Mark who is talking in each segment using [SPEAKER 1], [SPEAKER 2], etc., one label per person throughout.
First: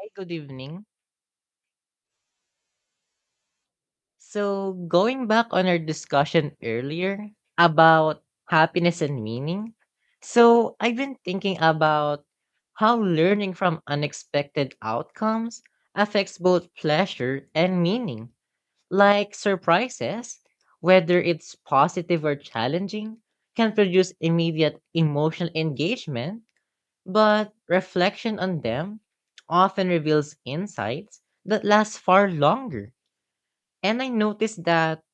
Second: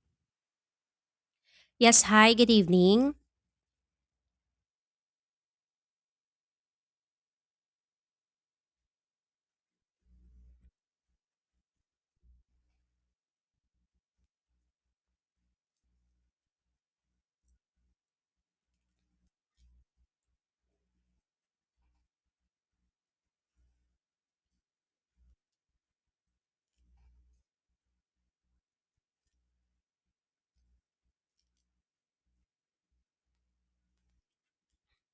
[SPEAKER 1] Hi, good evening.
[SPEAKER 2] Yes, hi, good evening.
[SPEAKER 1] So, going back on our discussion earlier about happiness and meaning, so I've been thinking about how learning from unexpected outcomes affects both pleasure and meaning. Like surprises, whether it's positive or challenging, can produce immediate emotional engagement, but reflection on them often reveals insights that last far longer. And I noticed that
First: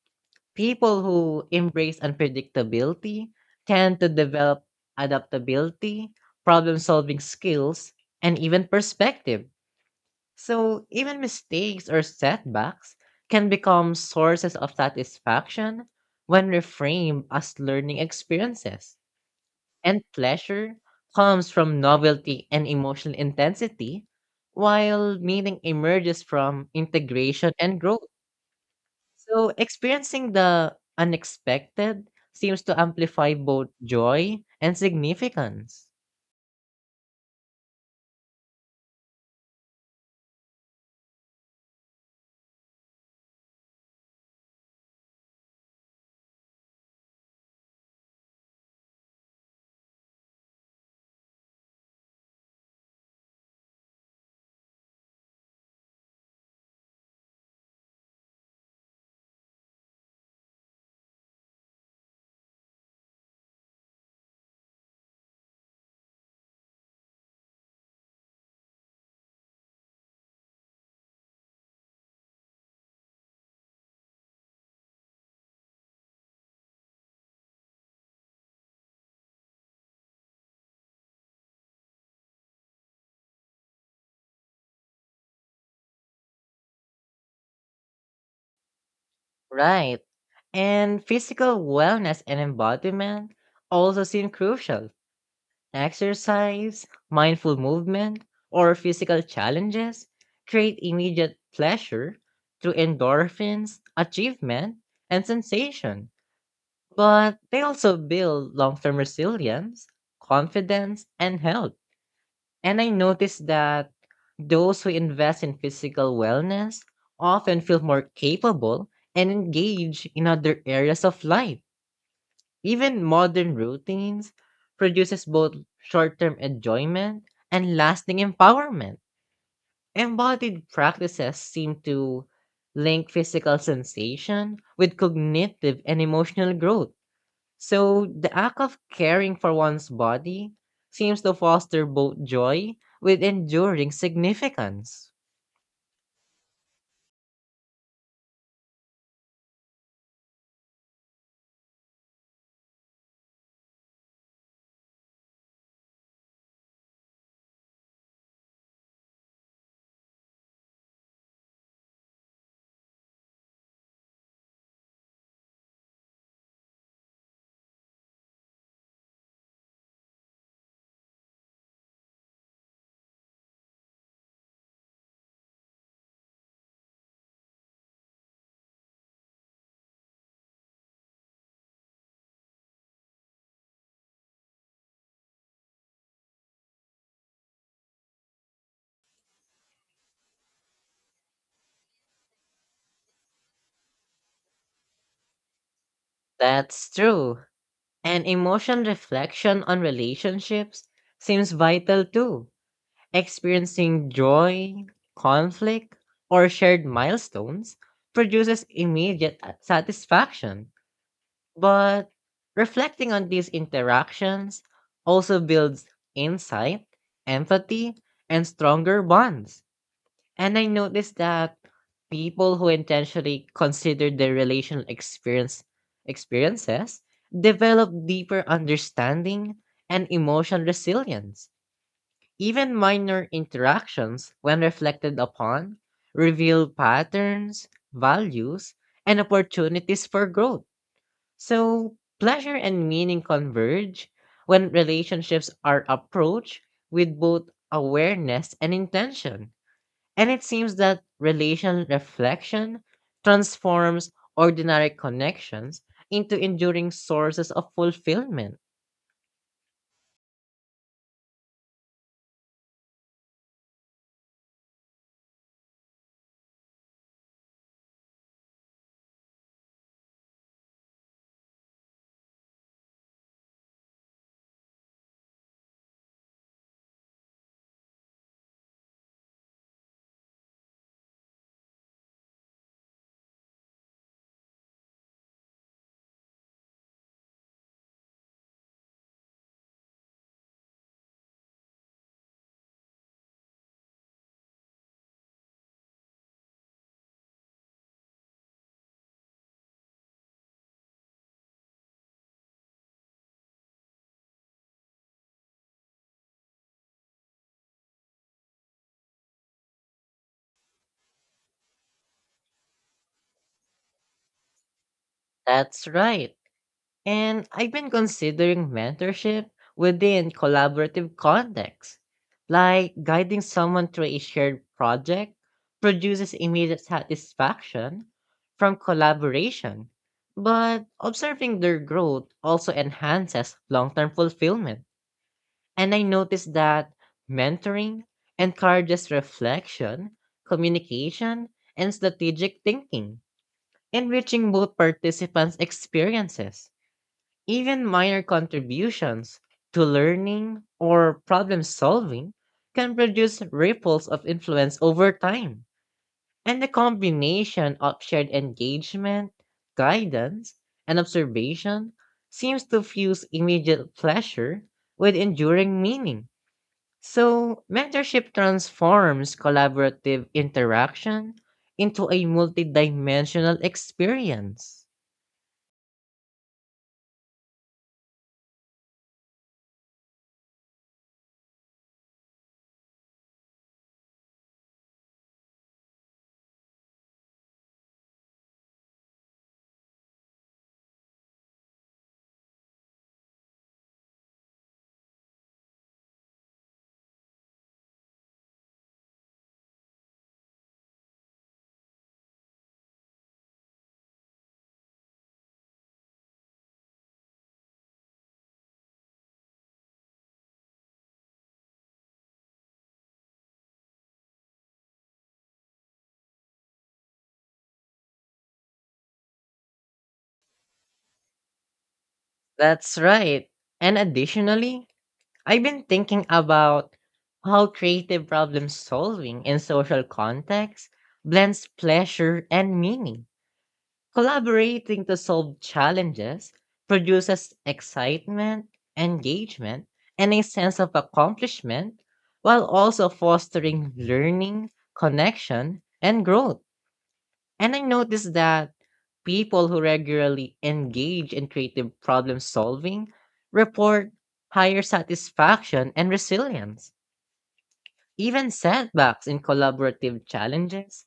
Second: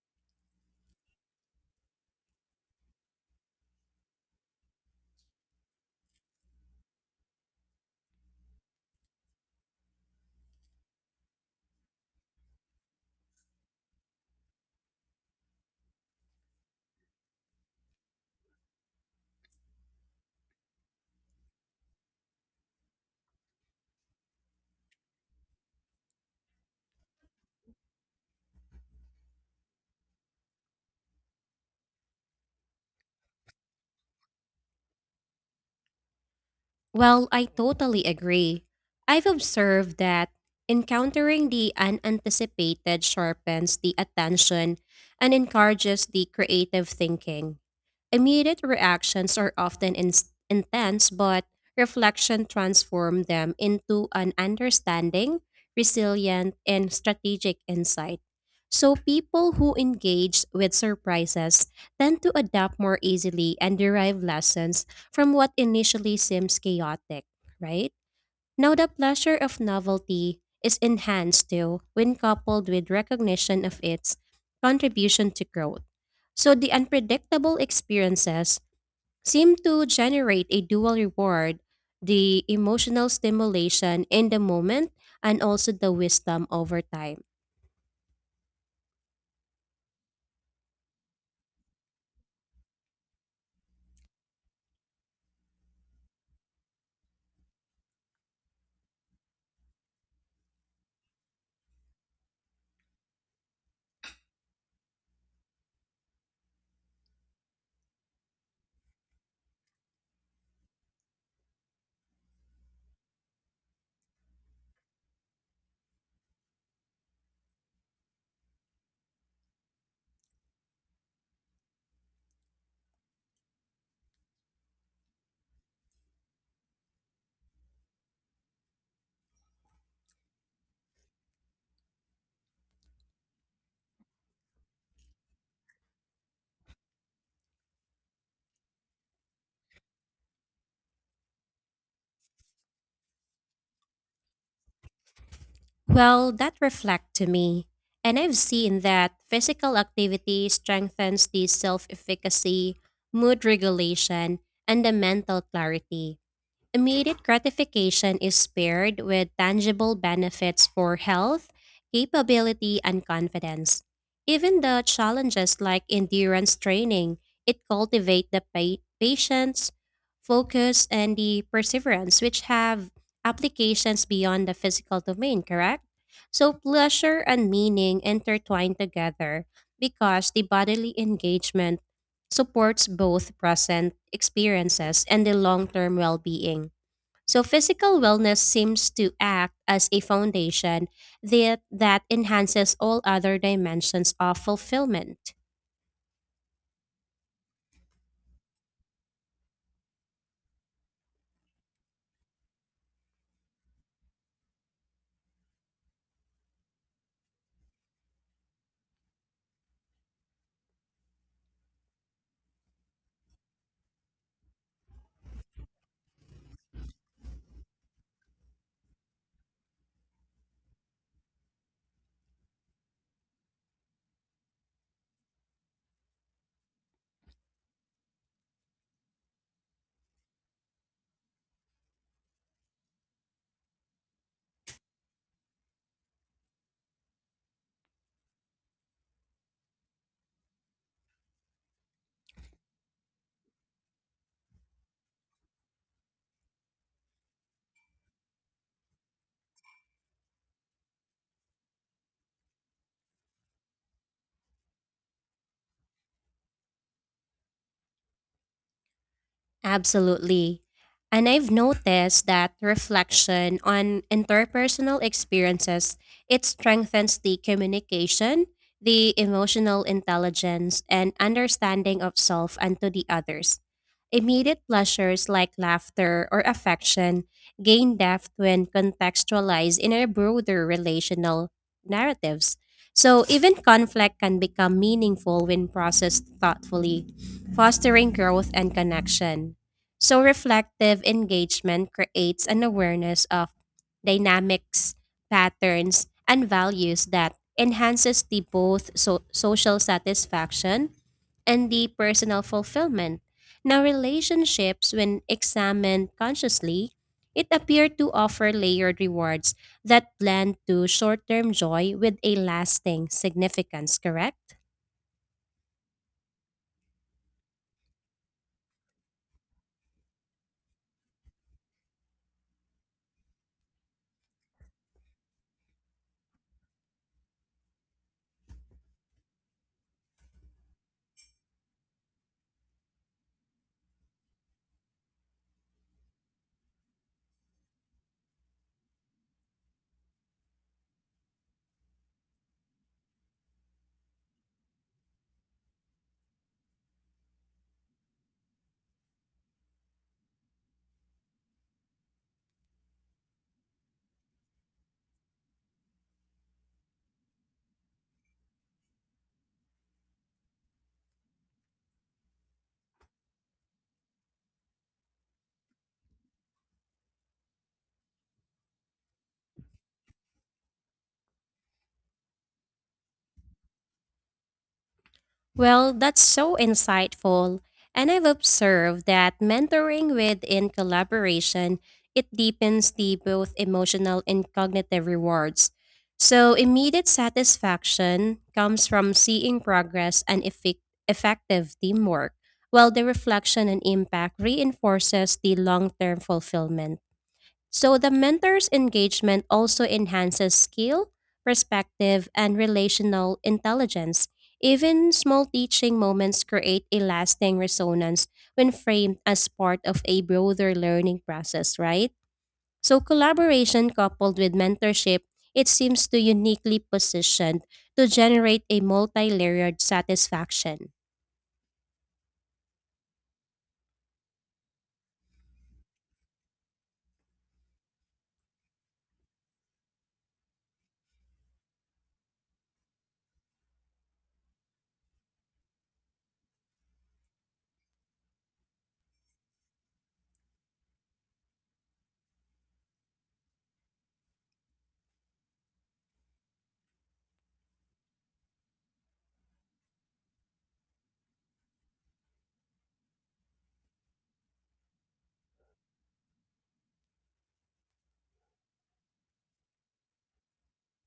[SPEAKER 1] people who embrace unpredictability tend to develop adaptability, problem solving skills, and even perspective. So even mistakes or setbacks can become sources of satisfaction when reframed as learning experiences. And pleasure comes from novelty and emotional intensity, while meaning emerges from integration and growth. So, experiencing the unexpected seems to amplify both joy and significance.
[SPEAKER 2] Well, I totally agree. I've observed that encountering the unanticipated sharpens the attention and encourages the creative thinking. Immediate reactions are often intense, but reflection transforms them into an understanding, resilient, and strategic insight. So, people who engage with surprises tend to adapt more easily and derive lessons from what initially seems chaotic, right? Now, the pleasure of novelty is enhanced too when coupled with recognition of its contribution to growth. So, the unpredictable experiences seem to generate a dual reward, the emotional stimulation in the moment and also the wisdom over time.
[SPEAKER 1] Right. And physical wellness and embodiment also seem crucial. Exercise, mindful movement, or physical challenges create immediate pleasure through endorphins, achievement, and sensation. But they also build long term resilience, confidence, and health. And I noticed that those who invest in physical wellness often feel more capable and engage in other areas of life. Even modern routines produces both short-term enjoyment and lasting empowerment. Embodied practices seem to link physical sensation with cognitive and emotional growth, so the act of caring for one's body seems to foster both joy with enduring significance.
[SPEAKER 2] Well, that reflect to me. And I've seen that physical activity strengthens the self efficacy, mood regulation, and the mental clarity. Immediate gratification is paired with tangible benefits for health, capability, and confidence. Even the challenges like endurance training, it cultivate the patience, focus, and the perseverance, which have applications beyond the physical domain, correct? So pleasure and meaning intertwine together because the bodily engagement supports both present experiences and the long-term well-being. So physical wellness seems to act as a foundation that enhances all other dimensions of fulfillment.
[SPEAKER 1] That's true. And emotional reflection on relationships seems vital too. Experiencing joy, conflict, or shared milestones produces immediate satisfaction. But reflecting on these interactions also builds insight, empathy, and stronger bonds. And I noticed that people who intentionally consider their relational experiences develop deeper understanding and emotional resilience. Even minor interactions, when reflected upon, reveal patterns, values, and opportunities for growth. So, pleasure and meaning converge when relationships are approached with both awareness and intention. And it seems that relation reflection transforms ordinary connections into enduring sources of fulfillment.
[SPEAKER 2] Absolutely. And I've noticed that reflection on interpersonal experiences, it strengthens the communication, the emotional intelligence, and understanding of self and to the others. Immediate pleasures like laughter or affection gain depth when contextualized in a broader relational narratives. So even conflict can become meaningful when processed thoughtfully, fostering growth and connection. So reflective engagement creates an awareness of dynamics, patterns, and values that enhances the both social satisfaction and the personal fulfillment. Now relationships when examined consciously, it appear to offer layered rewards that blend to short-term joy with a lasting significance, correct?
[SPEAKER 1] That's right. And I've been considering mentorship within collaborative context. Like guiding someone through a shared project produces immediate satisfaction from collaboration, but observing their growth also enhances long term fulfillment. And I noticed that mentoring encourages reflection, communication, and strategic thinking, enriching both participants' experiences. Even minor contributions to learning or problem solving can produce ripples of influence over time. And the combination of shared engagement, guidance, and observation seems to fuse immediate pleasure with enduring meaning, so mentorship transforms collaborative interaction into a multidimensional experience.
[SPEAKER 2] Well, that's so insightful. And I've observed that mentoring within collaboration, it deepens the both emotional and cognitive rewards. So immediate satisfaction comes from seeing progress and effective teamwork, while the reflection and impact reinforces the long-term fulfillment. So the mentor's engagement also enhances skill, perspective, and relational intelligence. Even small teaching moments create a lasting resonance when framed as part of a broader learning process, right? So collaboration coupled with mentorship, it seems to uniquely positioned to generate a multi-layered satisfaction.
[SPEAKER 1] That's right. And additionally, I've been thinking about how creative problem solving in social context blends pleasure and meaning. Collaborating to solve challenges produces excitement, engagement, and a sense of accomplishment, while also fostering learning, connection, and growth. And I noticed that people who regularly engage in creative problem solving report higher satisfaction and resilience. Even setbacks in collaborative challenges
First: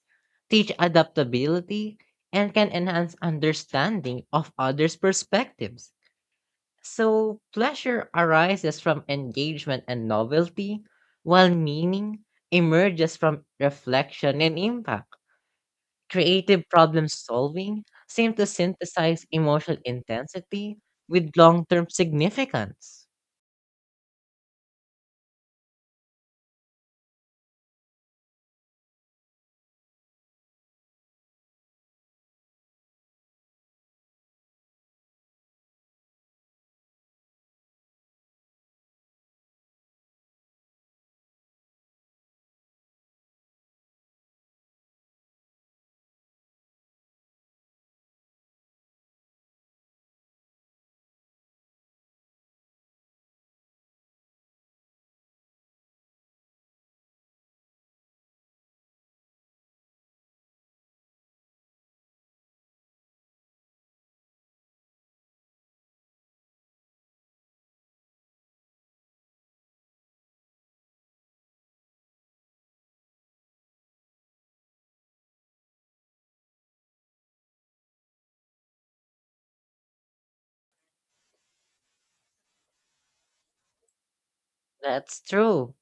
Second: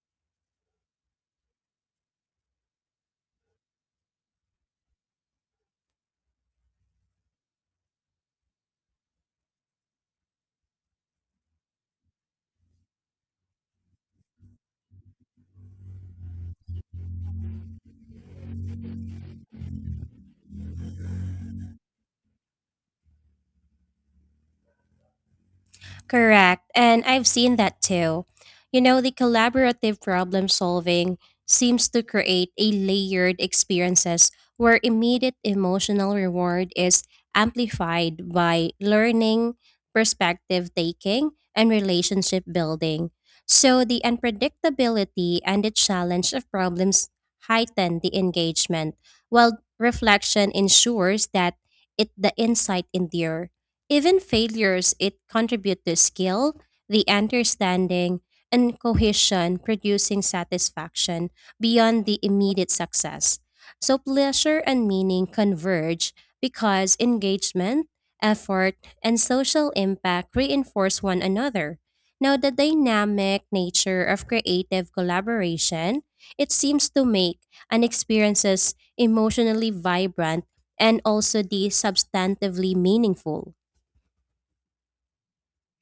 [SPEAKER 1] teach adaptability and can enhance understanding of others' perspectives. So, pleasure arises from engagement and novelty, while meaning emerges from reflection and impact. Creative problem solving seems to synthesize emotional intensity with long term significance.
[SPEAKER 2] Correct. And I've seen that too. You know, the collaborative problem solving seems to create a layered experiences where immediate emotional reward is amplified by learning, perspective taking, and relationship building. So the unpredictability and the challenge of problems heighten the engagement, while reflection ensures that it the insight endure. Even failures it contribute to skill, the understanding, and cohesion producing satisfaction beyond the immediate success. So pleasure and meaning converge because engagement, effort, and social impact reinforce one another. Now the dynamic nature of creative collaboration, it seems to make an experiences emotionally vibrant and also the substantively meaningful.
[SPEAKER 1] That's true.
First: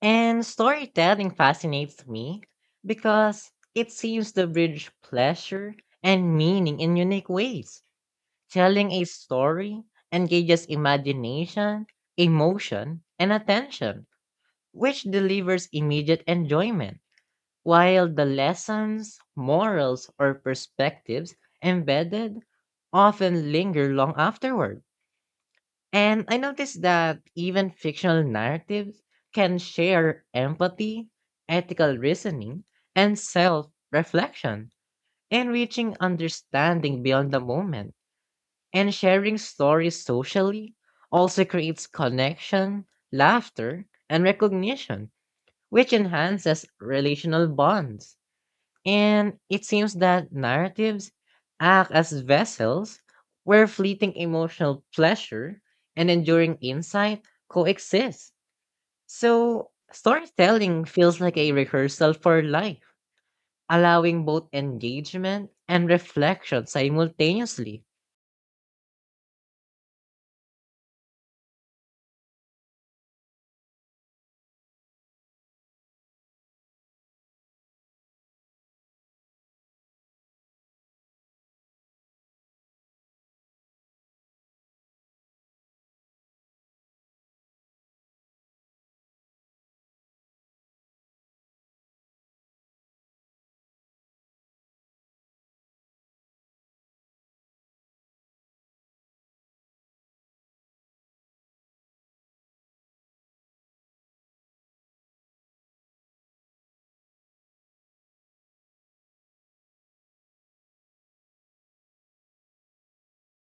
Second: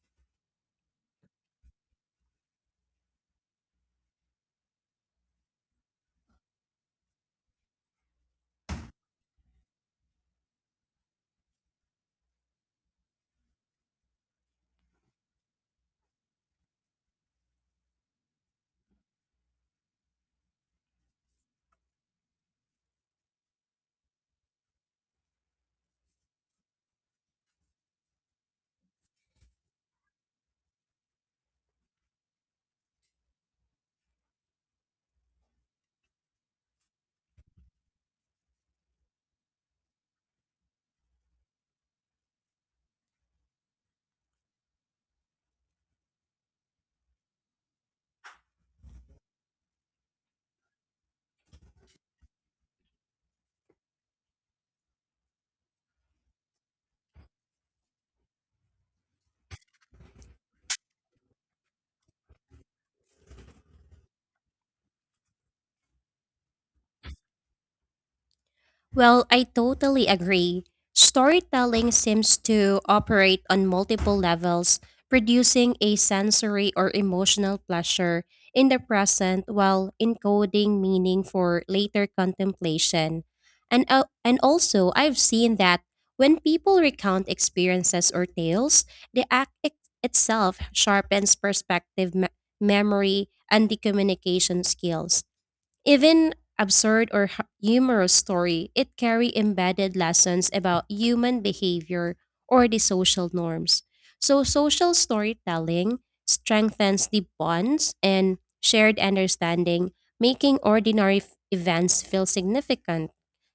[SPEAKER 1] And storytelling fascinates me because it seems to bridge pleasure and meaning in unique ways. Telling a story engages imagination, emotion, and attention, which delivers immediate enjoyment, while the lessons, morals, or perspectives embedded often linger long afterward. And I noticed that even fictional narratives can share empathy, ethical reasoning, and self reflection, and reaching understanding beyond the moment. And sharing stories socially also creates connection, laughter, and recognition, which enhances relational bonds. And it seems that narratives act as vessels where fleeting emotional pleasure and enduring insight coexist. So, storytelling feels like a rehearsal for life, allowing both engagement and reflection simultaneously.
[SPEAKER 2] Well, I totally agree. Storytelling seems to operate on multiple levels, producing a sensory or emotional pleasure in the present while encoding meaning for later contemplation. And also, I've seen that when people recount experiences or tales, the act itself sharpens perspective, memory, and the communication skills. Even absurd or humorous story, it carry embedded lessons about human behavior or the social norms. So social storytelling strengthens the bonds and shared understanding, making ordinary events feel significant.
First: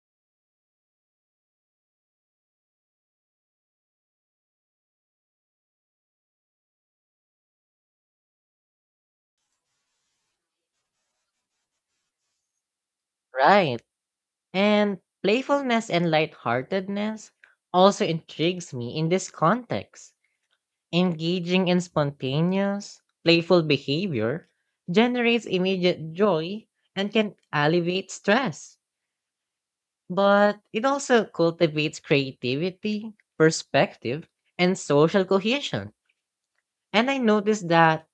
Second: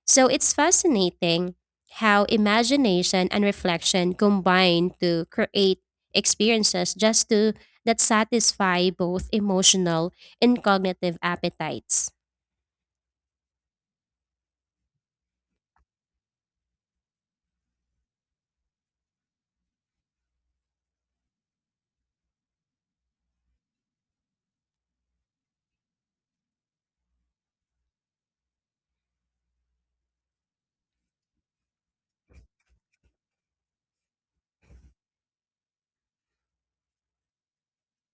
[SPEAKER 2] So it's fascinating how imagination and reflection combine to create experiences just to that satisfy both emotional and cognitive appetites.
[SPEAKER 1] Right. And playfulness and lightheartedness also intrigues me in this context. Engaging in spontaneous, playful behavior generates immediate joy and can alleviate stress. But it also cultivates creativity, perspective, and social cohesion. And I noticed that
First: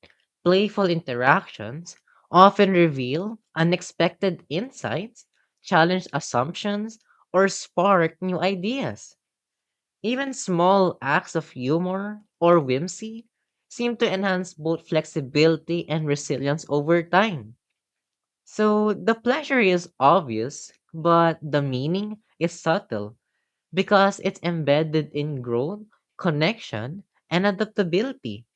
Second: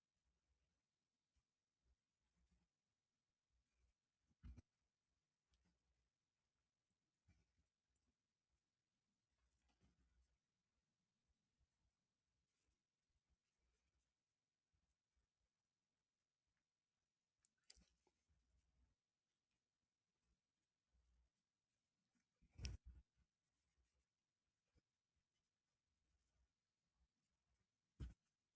[SPEAKER 1] playful interactions often reveal unexpected insights, challenge assumptions, or spark new ideas. Even small acts of humor or whimsy seem to enhance both flexibility and resilience over time. So the pleasure is obvious, but the meaning is subtle because it's embedded in growth, connection, and adaptability.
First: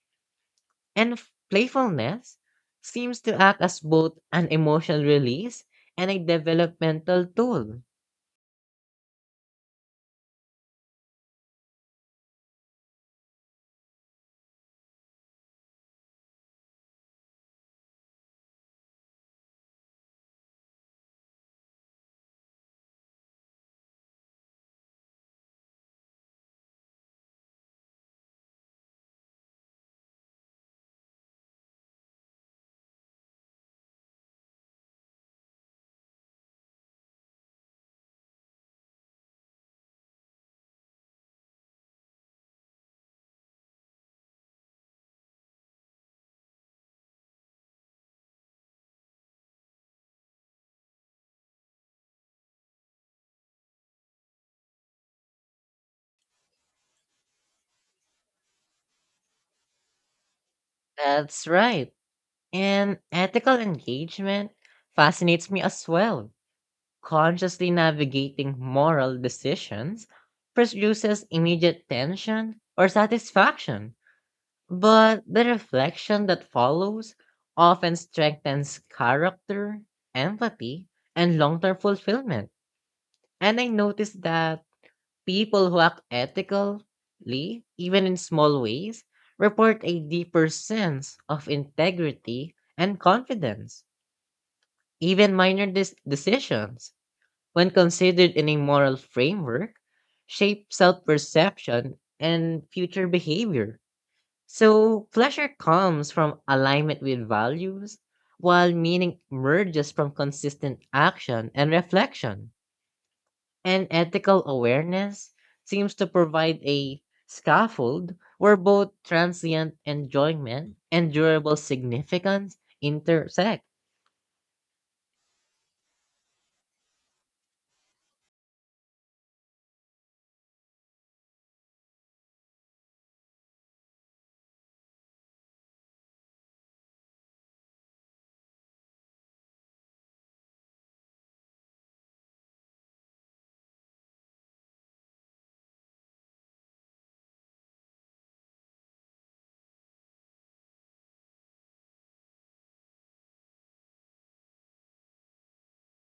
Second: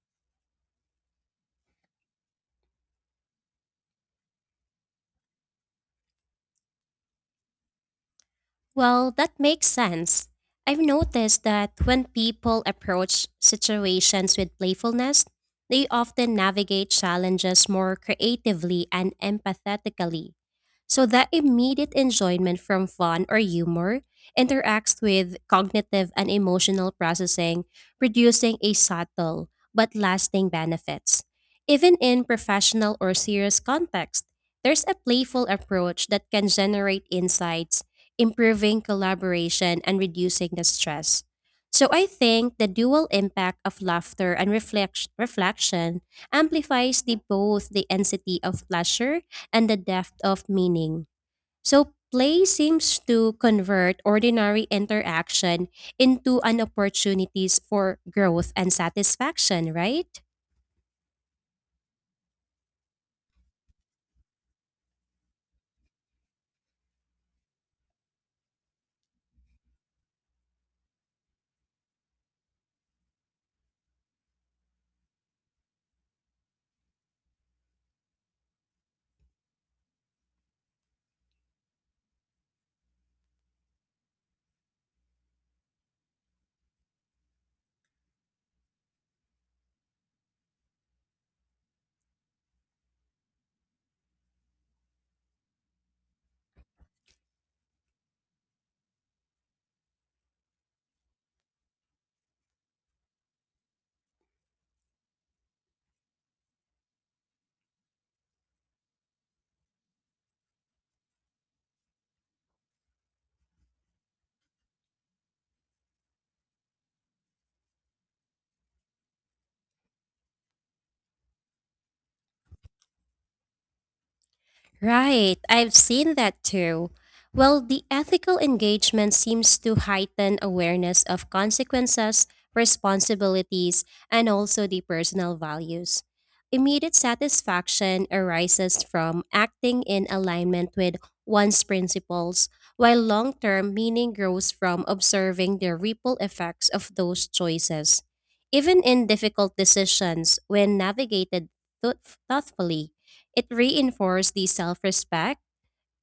[SPEAKER 1] And playfulness seems to act as both an emotional release and a developmental tool.
[SPEAKER 2] Well, that makes sense. I've noticed that when people approach situations with playfulness, they often navigate challenges more creatively and empathetically. So the immediate enjoyment from fun or humor interacts with cognitive and emotional processing, producing a subtle but lasting benefits. Even in professional or serious context, there's a playful approach that can generate insights improving collaboration and reducing the stress. So I think the dual impact of laughter and reflection amplifies both the intensity of pleasure and the depth of meaning. So play seems to convert ordinary interaction into an opportunities for growth and satisfaction, right?
[SPEAKER 1] That's right. And ethical engagement fascinates me as well. Consciously navigating moral decisions produces immediate tension or satisfaction, but the reflection that follows often strengthens character, empathy, and long term fulfillment. And I noticed that people who act ethically, even in small ways, report a deeper sense of integrity and confidence. Even minor decisions, when considered in a moral framework, shape self perception and future behavior. So, pleasure comes from alignment with values, while meaning emerges from consistent action and reflection. And ethical awareness seems to provide a scaffold where both transient enjoyment and durable significance intersect.
[SPEAKER 2] Right, I've seen that too. Well, the ethical engagement seems to heighten awareness of consequences, responsibilities, and also the personal values. Immediate satisfaction arises from acting in alignment with one's principles, while long term meaning grows from observing the ripple effects of those choices. Even in difficult decisions, when navigated thought- thoughtfully, it reinforced the self respect,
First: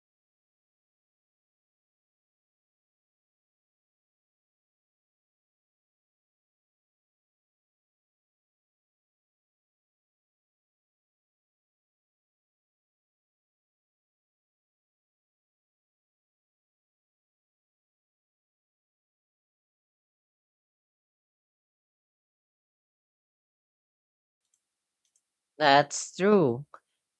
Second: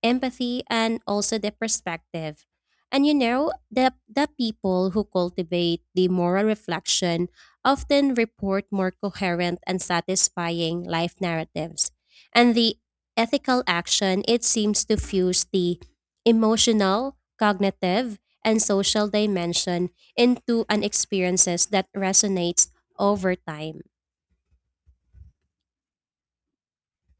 [SPEAKER 2] empathy, and also the perspective. And you know, the people who cultivate the moral reflection often report more coherent and satisfying life narratives. And the ethical action, it seems to fuse the emotional, cognitive, and social dimension into an experiences that resonates over time.
[SPEAKER 1] That's true.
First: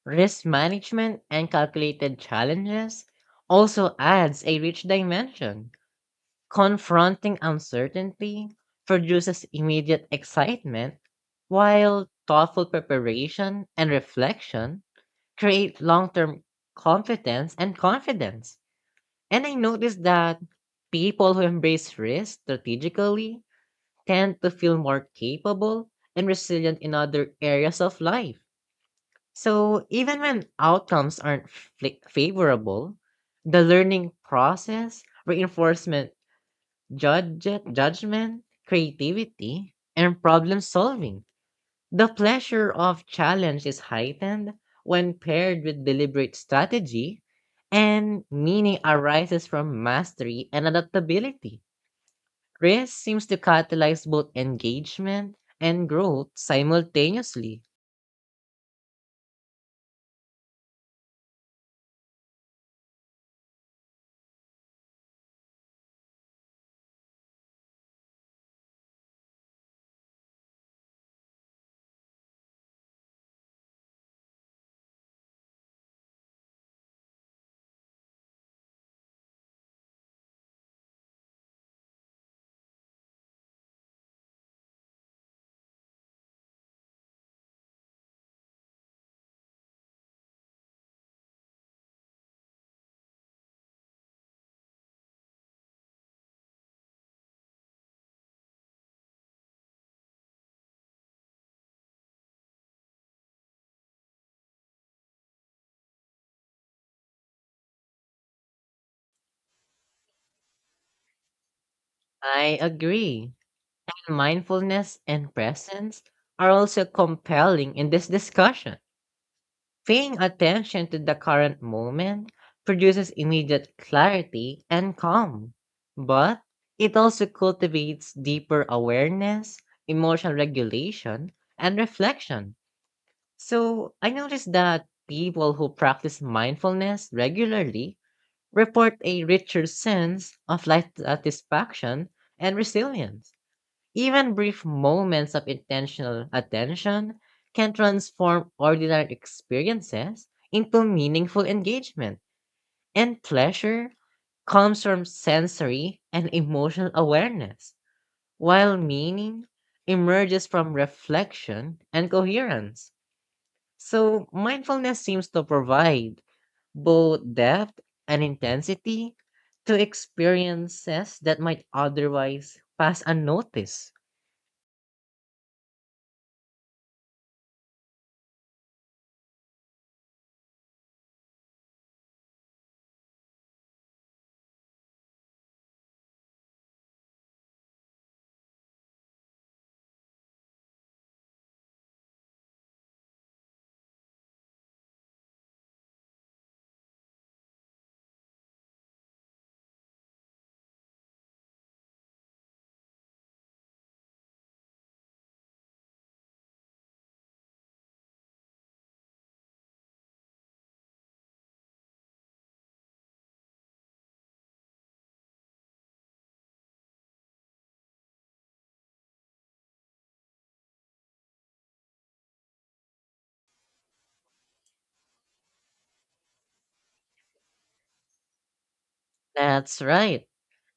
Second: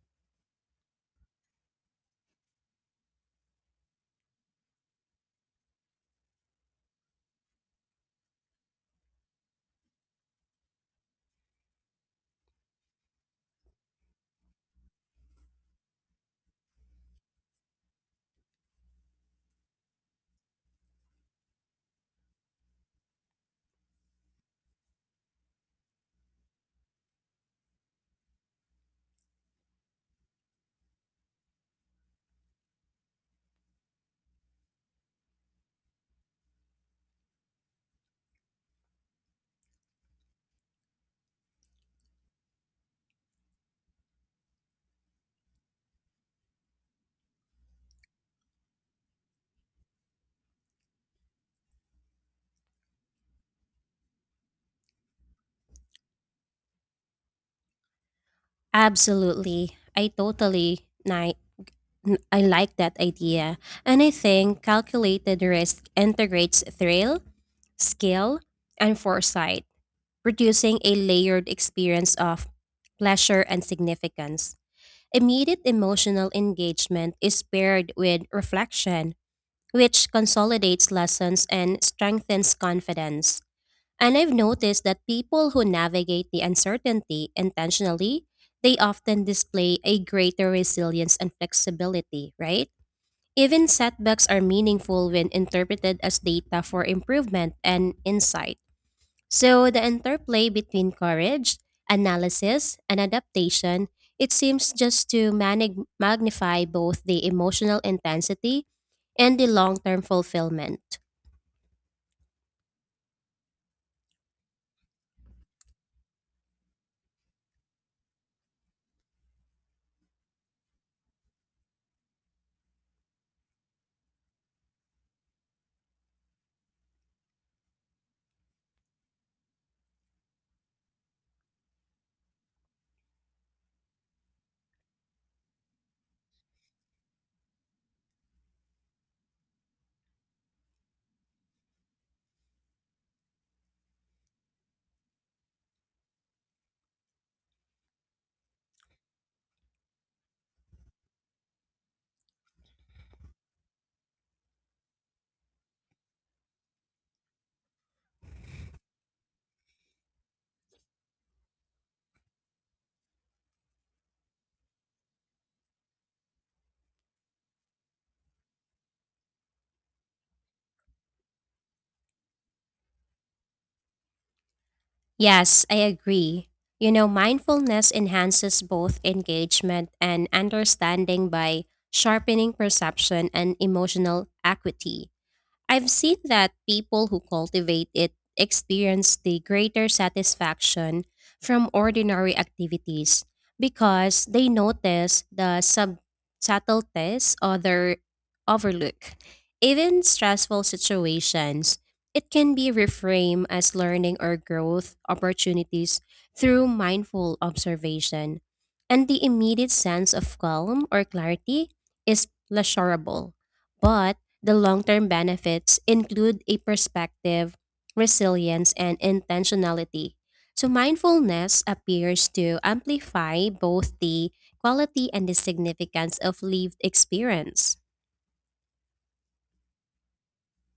[SPEAKER 1] Risk management and calculated challenges also adds a rich dimension. Confronting uncertainty produces immediate excitement, while thoughtful preparation and reflection create long-term competence and confidence. And I noticed that people who embrace risk strategically tend to feel more capable and resilient in other areas of life. So, even when outcomes aren't favorable, the learning process, reinforcement, judgment, creativity, and problem solving. The pleasure of challenge is heightened when paired with deliberate strategy, and meaning arises from mastery and adaptability. Risk seems to catalyze both engagement and growth simultaneously.
[SPEAKER 2] Absolutely. I totally ni- N- I like that idea. And I think calculated risk integrates thrill, skill, and foresight, producing a layered experience of pleasure and significance. Immediate emotional engagement is paired with reflection, which consolidates lessons and strengthens confidence. And I've noticed that people who navigate the uncertainty intentionally, they often display a greater resilience and flexibility, right? Even setbacks are meaningful when interpreted as data for improvement and insight. So the interplay between courage, analysis, and adaptation, it seems just to magnify both the emotional intensity and the long-term fulfillment.
[SPEAKER 1] I agree. Mindfulness and presence are also compelling in this discussion. Paying attention to the current moment produces immediate clarity and calm, but it also cultivates deeper awareness, emotional regulation, and reflection. So I noticed that people who practice mindfulness regularly report a richer sense of life satisfaction and resilience. Even brief moments of intentional attention can transform ordinary experiences into meaningful engagement, and pleasure comes from sensory and emotional awareness, while meaning emerges from reflection and coherence. So, mindfulness seems to provide both depth and intensity to experiences that might otherwise pass unnoticed.
[SPEAKER 2] Yes, I agree. You know, mindfulness enhances both engagement and understanding by sharpening perception and emotional acuity. I've seen that people who cultivate it experience the greater satisfaction from ordinary activities because they notice the subtleties other overlook. Even stressful situations, it can be reframed as learning or growth opportunities through mindful observation. And the immediate sense of calm or clarity is pleasurable, but the long term benefits include a perspective, resilience, and intentionality. So, mindfulness appears to amplify both the quality and the significance of lived experience.
[SPEAKER 1] That's right.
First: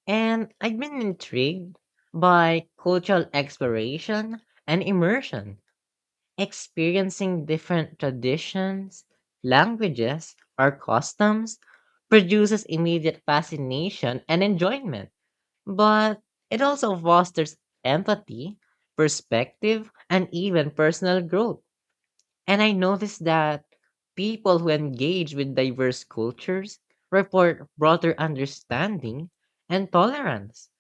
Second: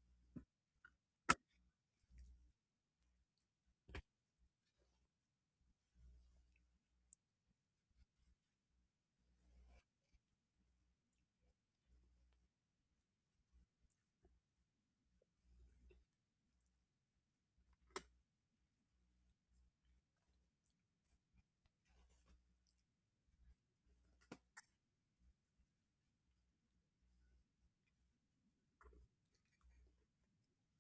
[SPEAKER 1] And I've been intrigued by cultural exploration and immersion. Experiencing different traditions, languages, or customs produces immediate fascination and enjoyment, but it also fosters empathy, perspective, and even personal growth. And I noticed that people who engage with diverse cultures report broader understanding and tolerance.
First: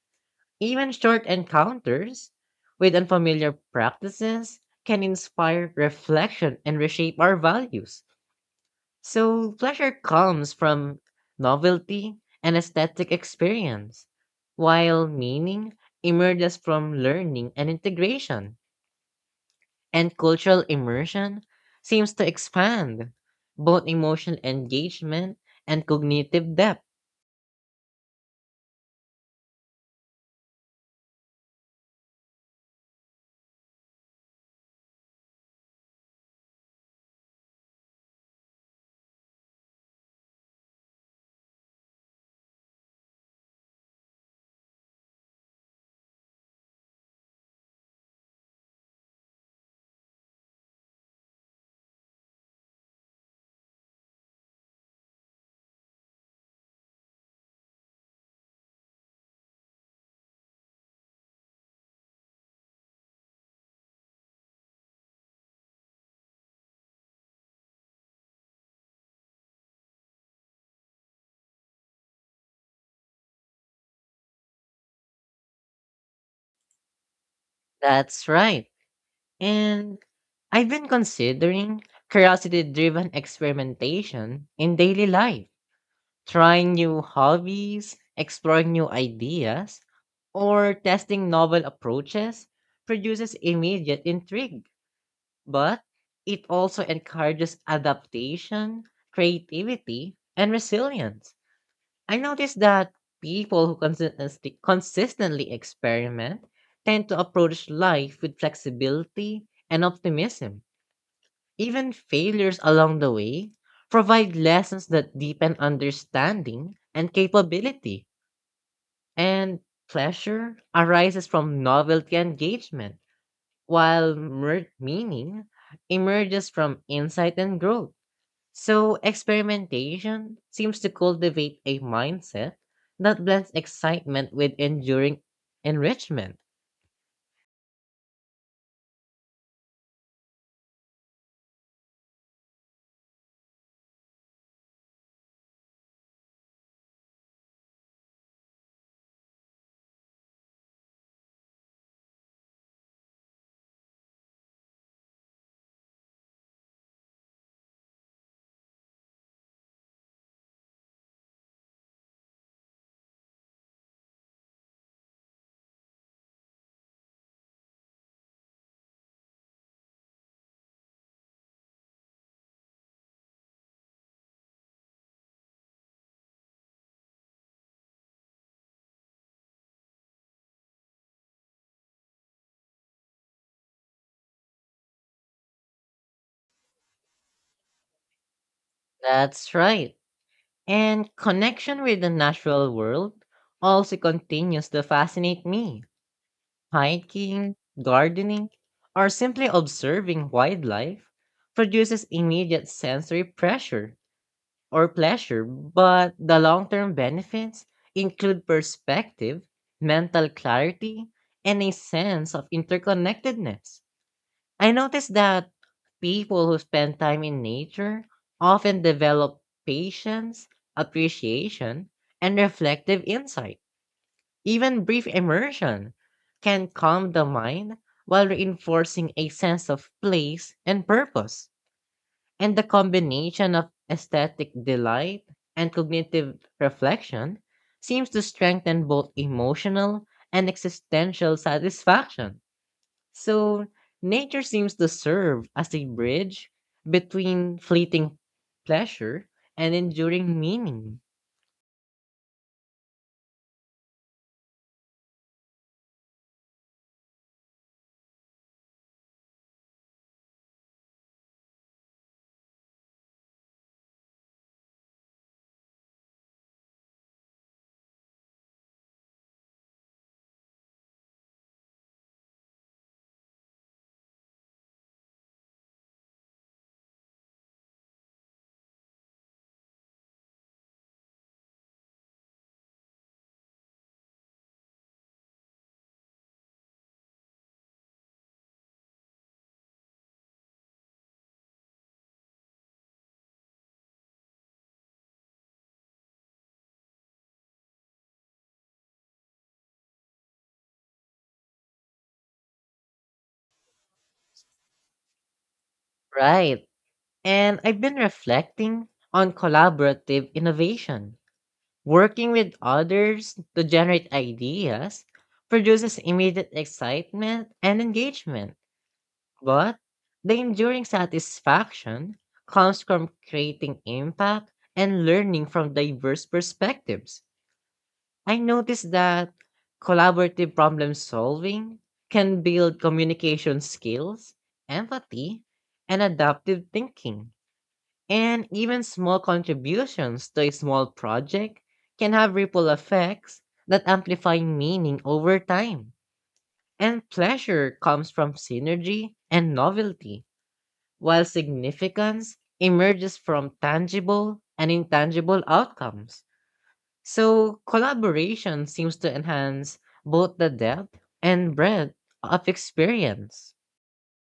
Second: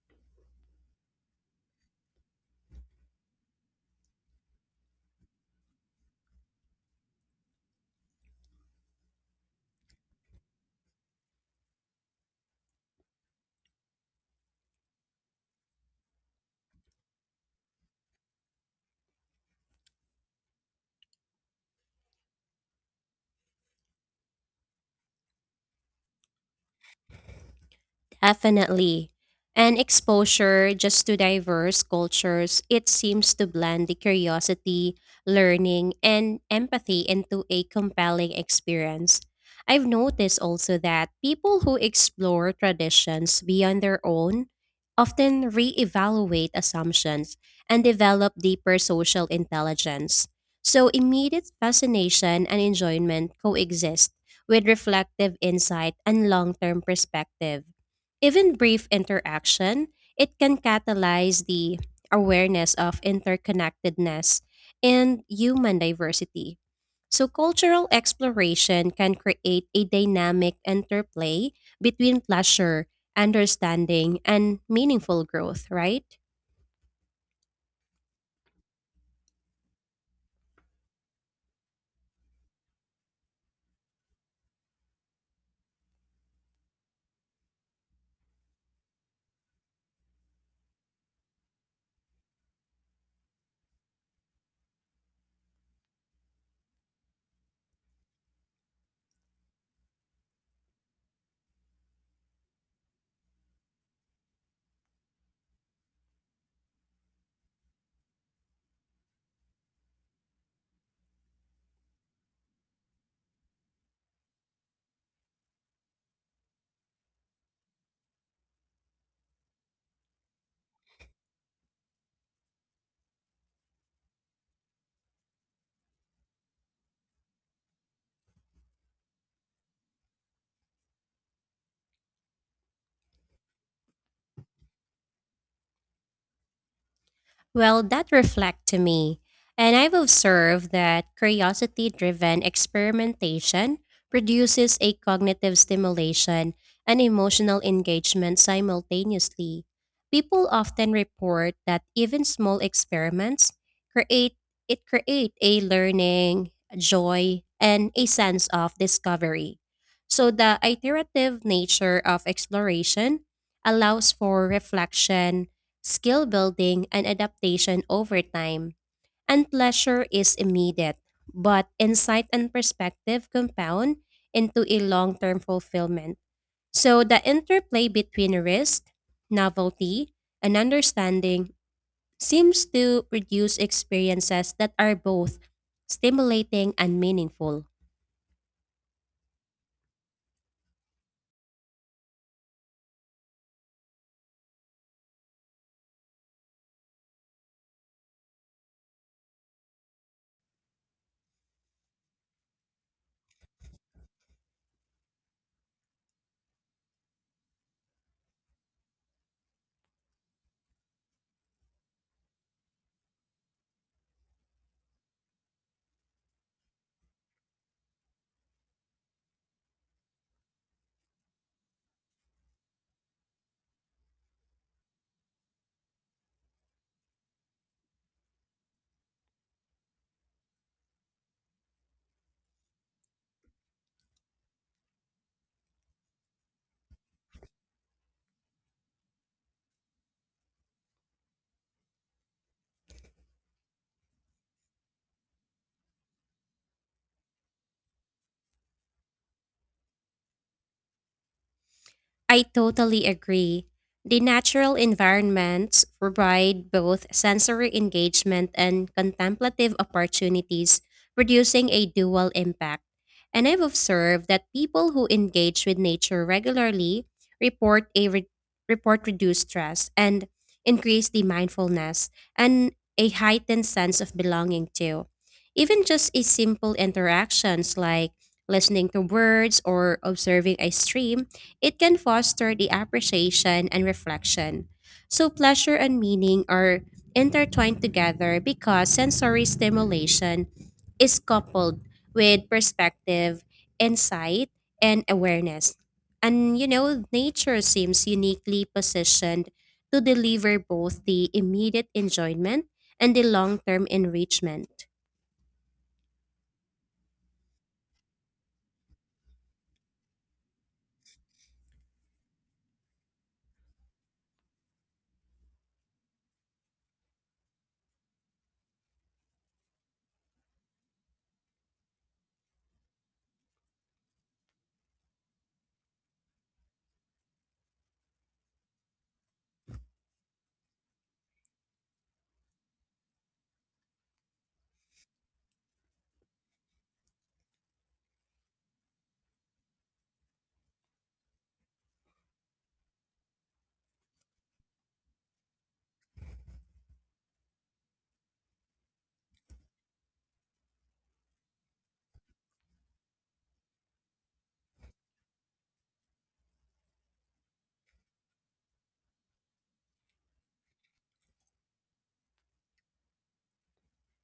[SPEAKER 1] Even short encounters with unfamiliar practices can inspire reflection and reshape our values. So, pleasure comes from novelty and aesthetic experience, while meaning emerges from learning and integration. And cultural immersion seems to expand both emotional engagement and cognitive depth.
[SPEAKER 2] Definitely. And exposure just to diverse cultures, it seems to blend the curiosity, learning, and empathy into a compelling experience. I've noticed also that people who explore traditions beyond their own often reevaluate assumptions and develop deeper social intelligence. So immediate fascination and enjoyment coexist with reflective insight and long-term perspective. Even brief interaction, it can catalyze the awareness of interconnectedness and human diversity. So, cultural exploration can create a dynamic interplay between pleasure, understanding, and meaningful growth, right?
[SPEAKER 1] That's right. And I've been considering curiosity driven experimentation in daily life. Trying new hobbies, exploring new ideas, or testing novel approaches produces immediate intrigue, but it also encourages adaptation, creativity, and resilience. I noticed that people who consistently experiment tend to approach life with flexibility and optimism. Even failures along the way provide lessons that deepen understanding and capability. And pleasure arises from novelty and engagement, while meaning emerges from insight and growth. So, experimentation seems to cultivate a mindset that blends excitement with enduring enrichment.
[SPEAKER 2] Well, that reflect to me. And I've observed that curiosity driven experimentation produces a cognitive stimulation and emotional engagement simultaneously. People often report that even small experiments create create a learning, joy, and a sense of discovery. So the iterative nature of exploration allows for reflection skill building, and adaptation over time. And pleasure is immediate, but insight and perspective compound into a long term fulfillment. So the interplay between risk, novelty, and understanding seems to produce experiences that are both stimulating and meaningful.
[SPEAKER 1] That's right. And connection with the natural world also continues to fascinate me. Hiking, gardening, or simply observing wildlife produces immediate sensory pressure or pleasure, but the long term benefits include perspective, mental clarity, and a sense of interconnectedness. I noticed that people who spend time in nature often develop patience, appreciation, and reflective insight. Even brief immersion can calm the mind while reinforcing a sense of place and purpose. And the combination of aesthetic delight and cognitive reflection seems to strengthen both emotional and existential satisfaction. So, nature seems to serve as a bridge between fleeting pleasure and enduring meaning.
[SPEAKER 2] I totally agree. The natural environments provide both sensory engagement and contemplative opportunities, producing a dual impact. And I've observed that people who engage with nature regularly report a re- report reduced stress and increase the mindfulness and a heightened sense of belonging too. Even just a simple interactions like listening to birds or observing a stream it can foster the appreciation and reflection. So, pleasure and meaning are intertwined together because sensory stimulation is coupled with perspective, insight, and awareness. And you know, nature seems uniquely positioned to deliver both the immediate enjoyment and the long term enrichment.
[SPEAKER 1] Right. And I've been reflecting on collaborative innovation. Working with others to generate ideas produces immediate excitement and engagement, but the enduring satisfaction comes from creating impact and learning from diverse perspectives. I noticed that collaborative problem solving can build communication skills, empathy, and adaptive thinking, and even small contributions to a small project can have ripple effects that amplify meaning over time. And pleasure comes from synergy and novelty, while significance emerges from tangible and intangible outcomes. So, collaboration seems to enhance both the depth and breadth of experience.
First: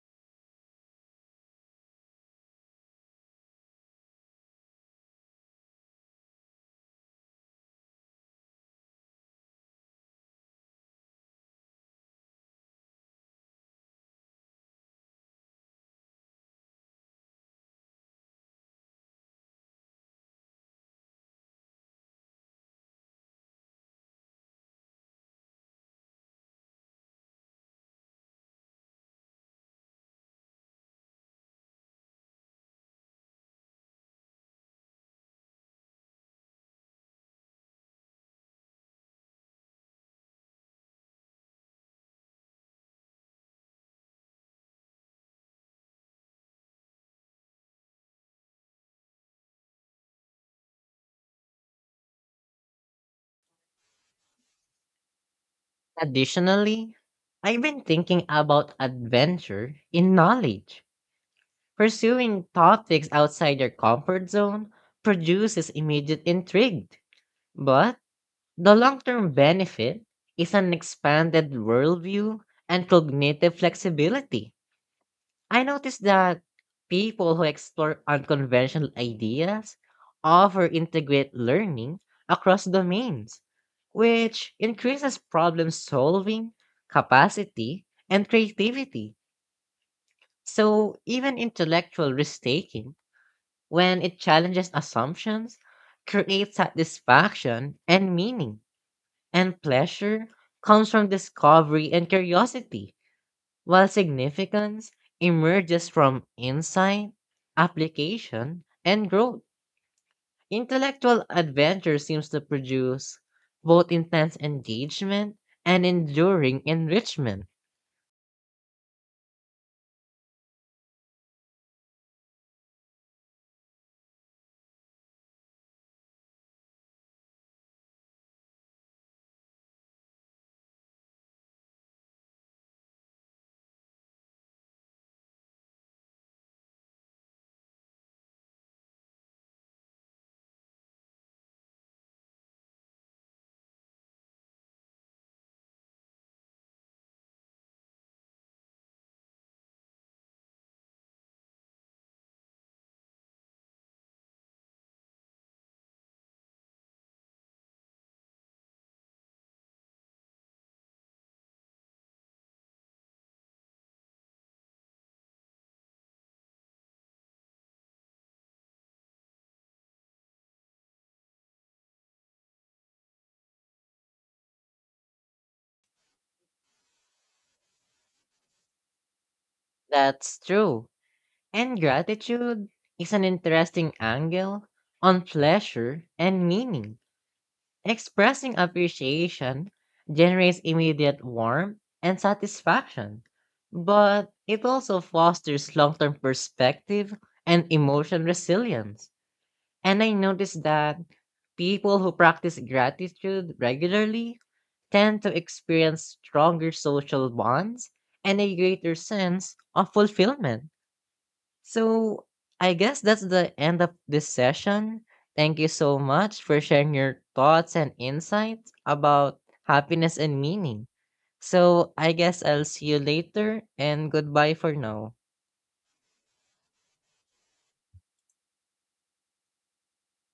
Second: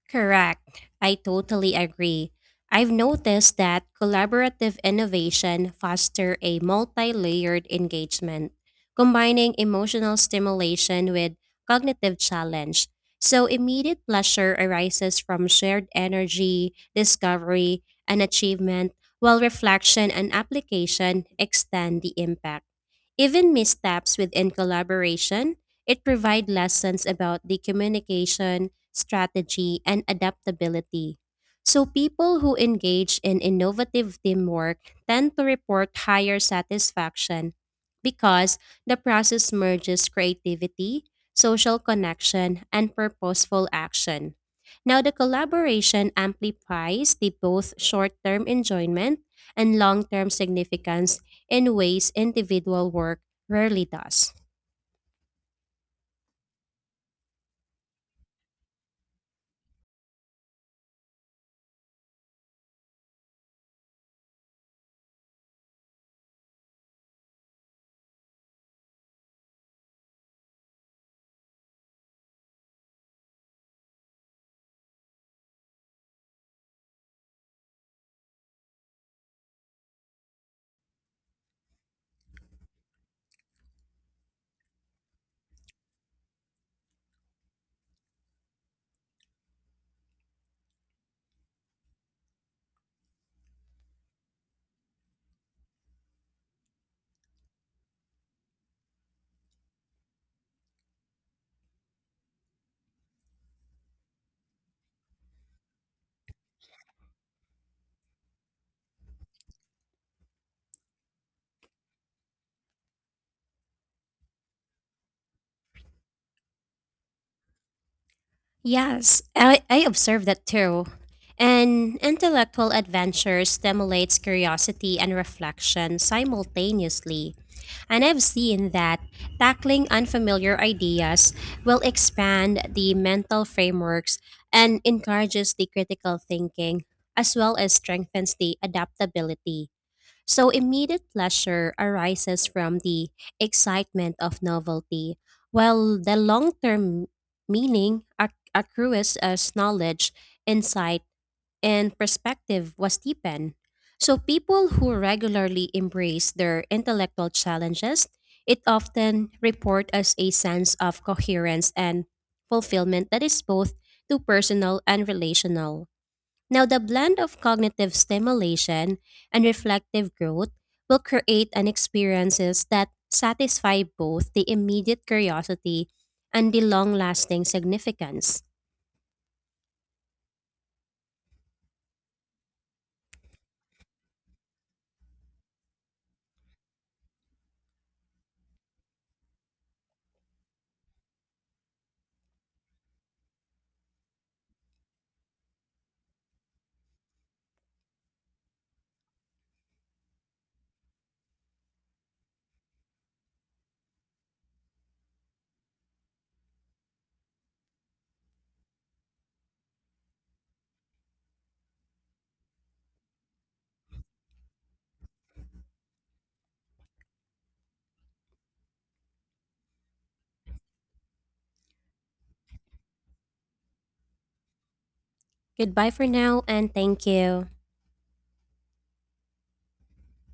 [SPEAKER 2] Correct. I totally agree. I've noticed that collaborative innovation foster a multi-layered engagement, combining emotional stimulation with cognitive challenge. So immediate pleasure arises from shared energy, discovery, and achievement, while reflection and application extend the impact. Even missteps within collaboration it provides lessons about the communication, strategy, and adaptability. So people who engage in innovative teamwork tend to report higher satisfaction because the process merges creativity, social connection, and purposeful action. Now, the collaboration amplifies the both short term enjoyment and long term significance in ways individual work rarely does.
[SPEAKER 1] Additionally, I've been thinking about adventure in knowledge. Pursuing topics outside your comfort zone produces immediate intrigue, but the long term benefit is an expanded worldview and cognitive flexibility. I noticed that people who explore unconventional ideas offer integrate learning across domains, which increases problem solving, capacity, and creativity. So, even intellectual risk taking, when it challenges assumptions, creates satisfaction and meaning. And pleasure comes from discovery and curiosity, while significance emerges from insight, application, and growth. Intellectual adventure seems to produce both intense engagement and enduring enrichment.
[SPEAKER 2] Yes, I observe that too. An intellectual adventure stimulates curiosity and reflection simultaneously, and I've seen that tackling unfamiliar ideas will expand the mental frameworks and encourages the critical thinking, as well as strengthens the adaptability. So immediate pleasure arises from the excitement of novelty, while the long term meaning accrues as knowledge, insight, and perspective was deepened. So people who regularly embrace their intellectual challenges, it often report as a sense of coherence and fulfillment that is both to personal and relational. Now, the blend of cognitive stimulation and reflective growth will create an experiences that satisfy both the immediate curiosity and the long-lasting significance.
[SPEAKER 1] That's true. And gratitude is an interesting angle on pleasure and meaning. Expressing appreciation generates immediate warmth and satisfaction, but it also fosters long term perspective and emotional resilience. And I noticed that people who practice gratitude regularly tend to experience stronger social bonds and a greater sense of fulfillment. So I guess that's the end of this session. Thank you so much for sharing your thoughts and insights about happiness and meaning. So I guess I'll see you later and goodbye for now.
[SPEAKER 2] Goodbye for now and thank you.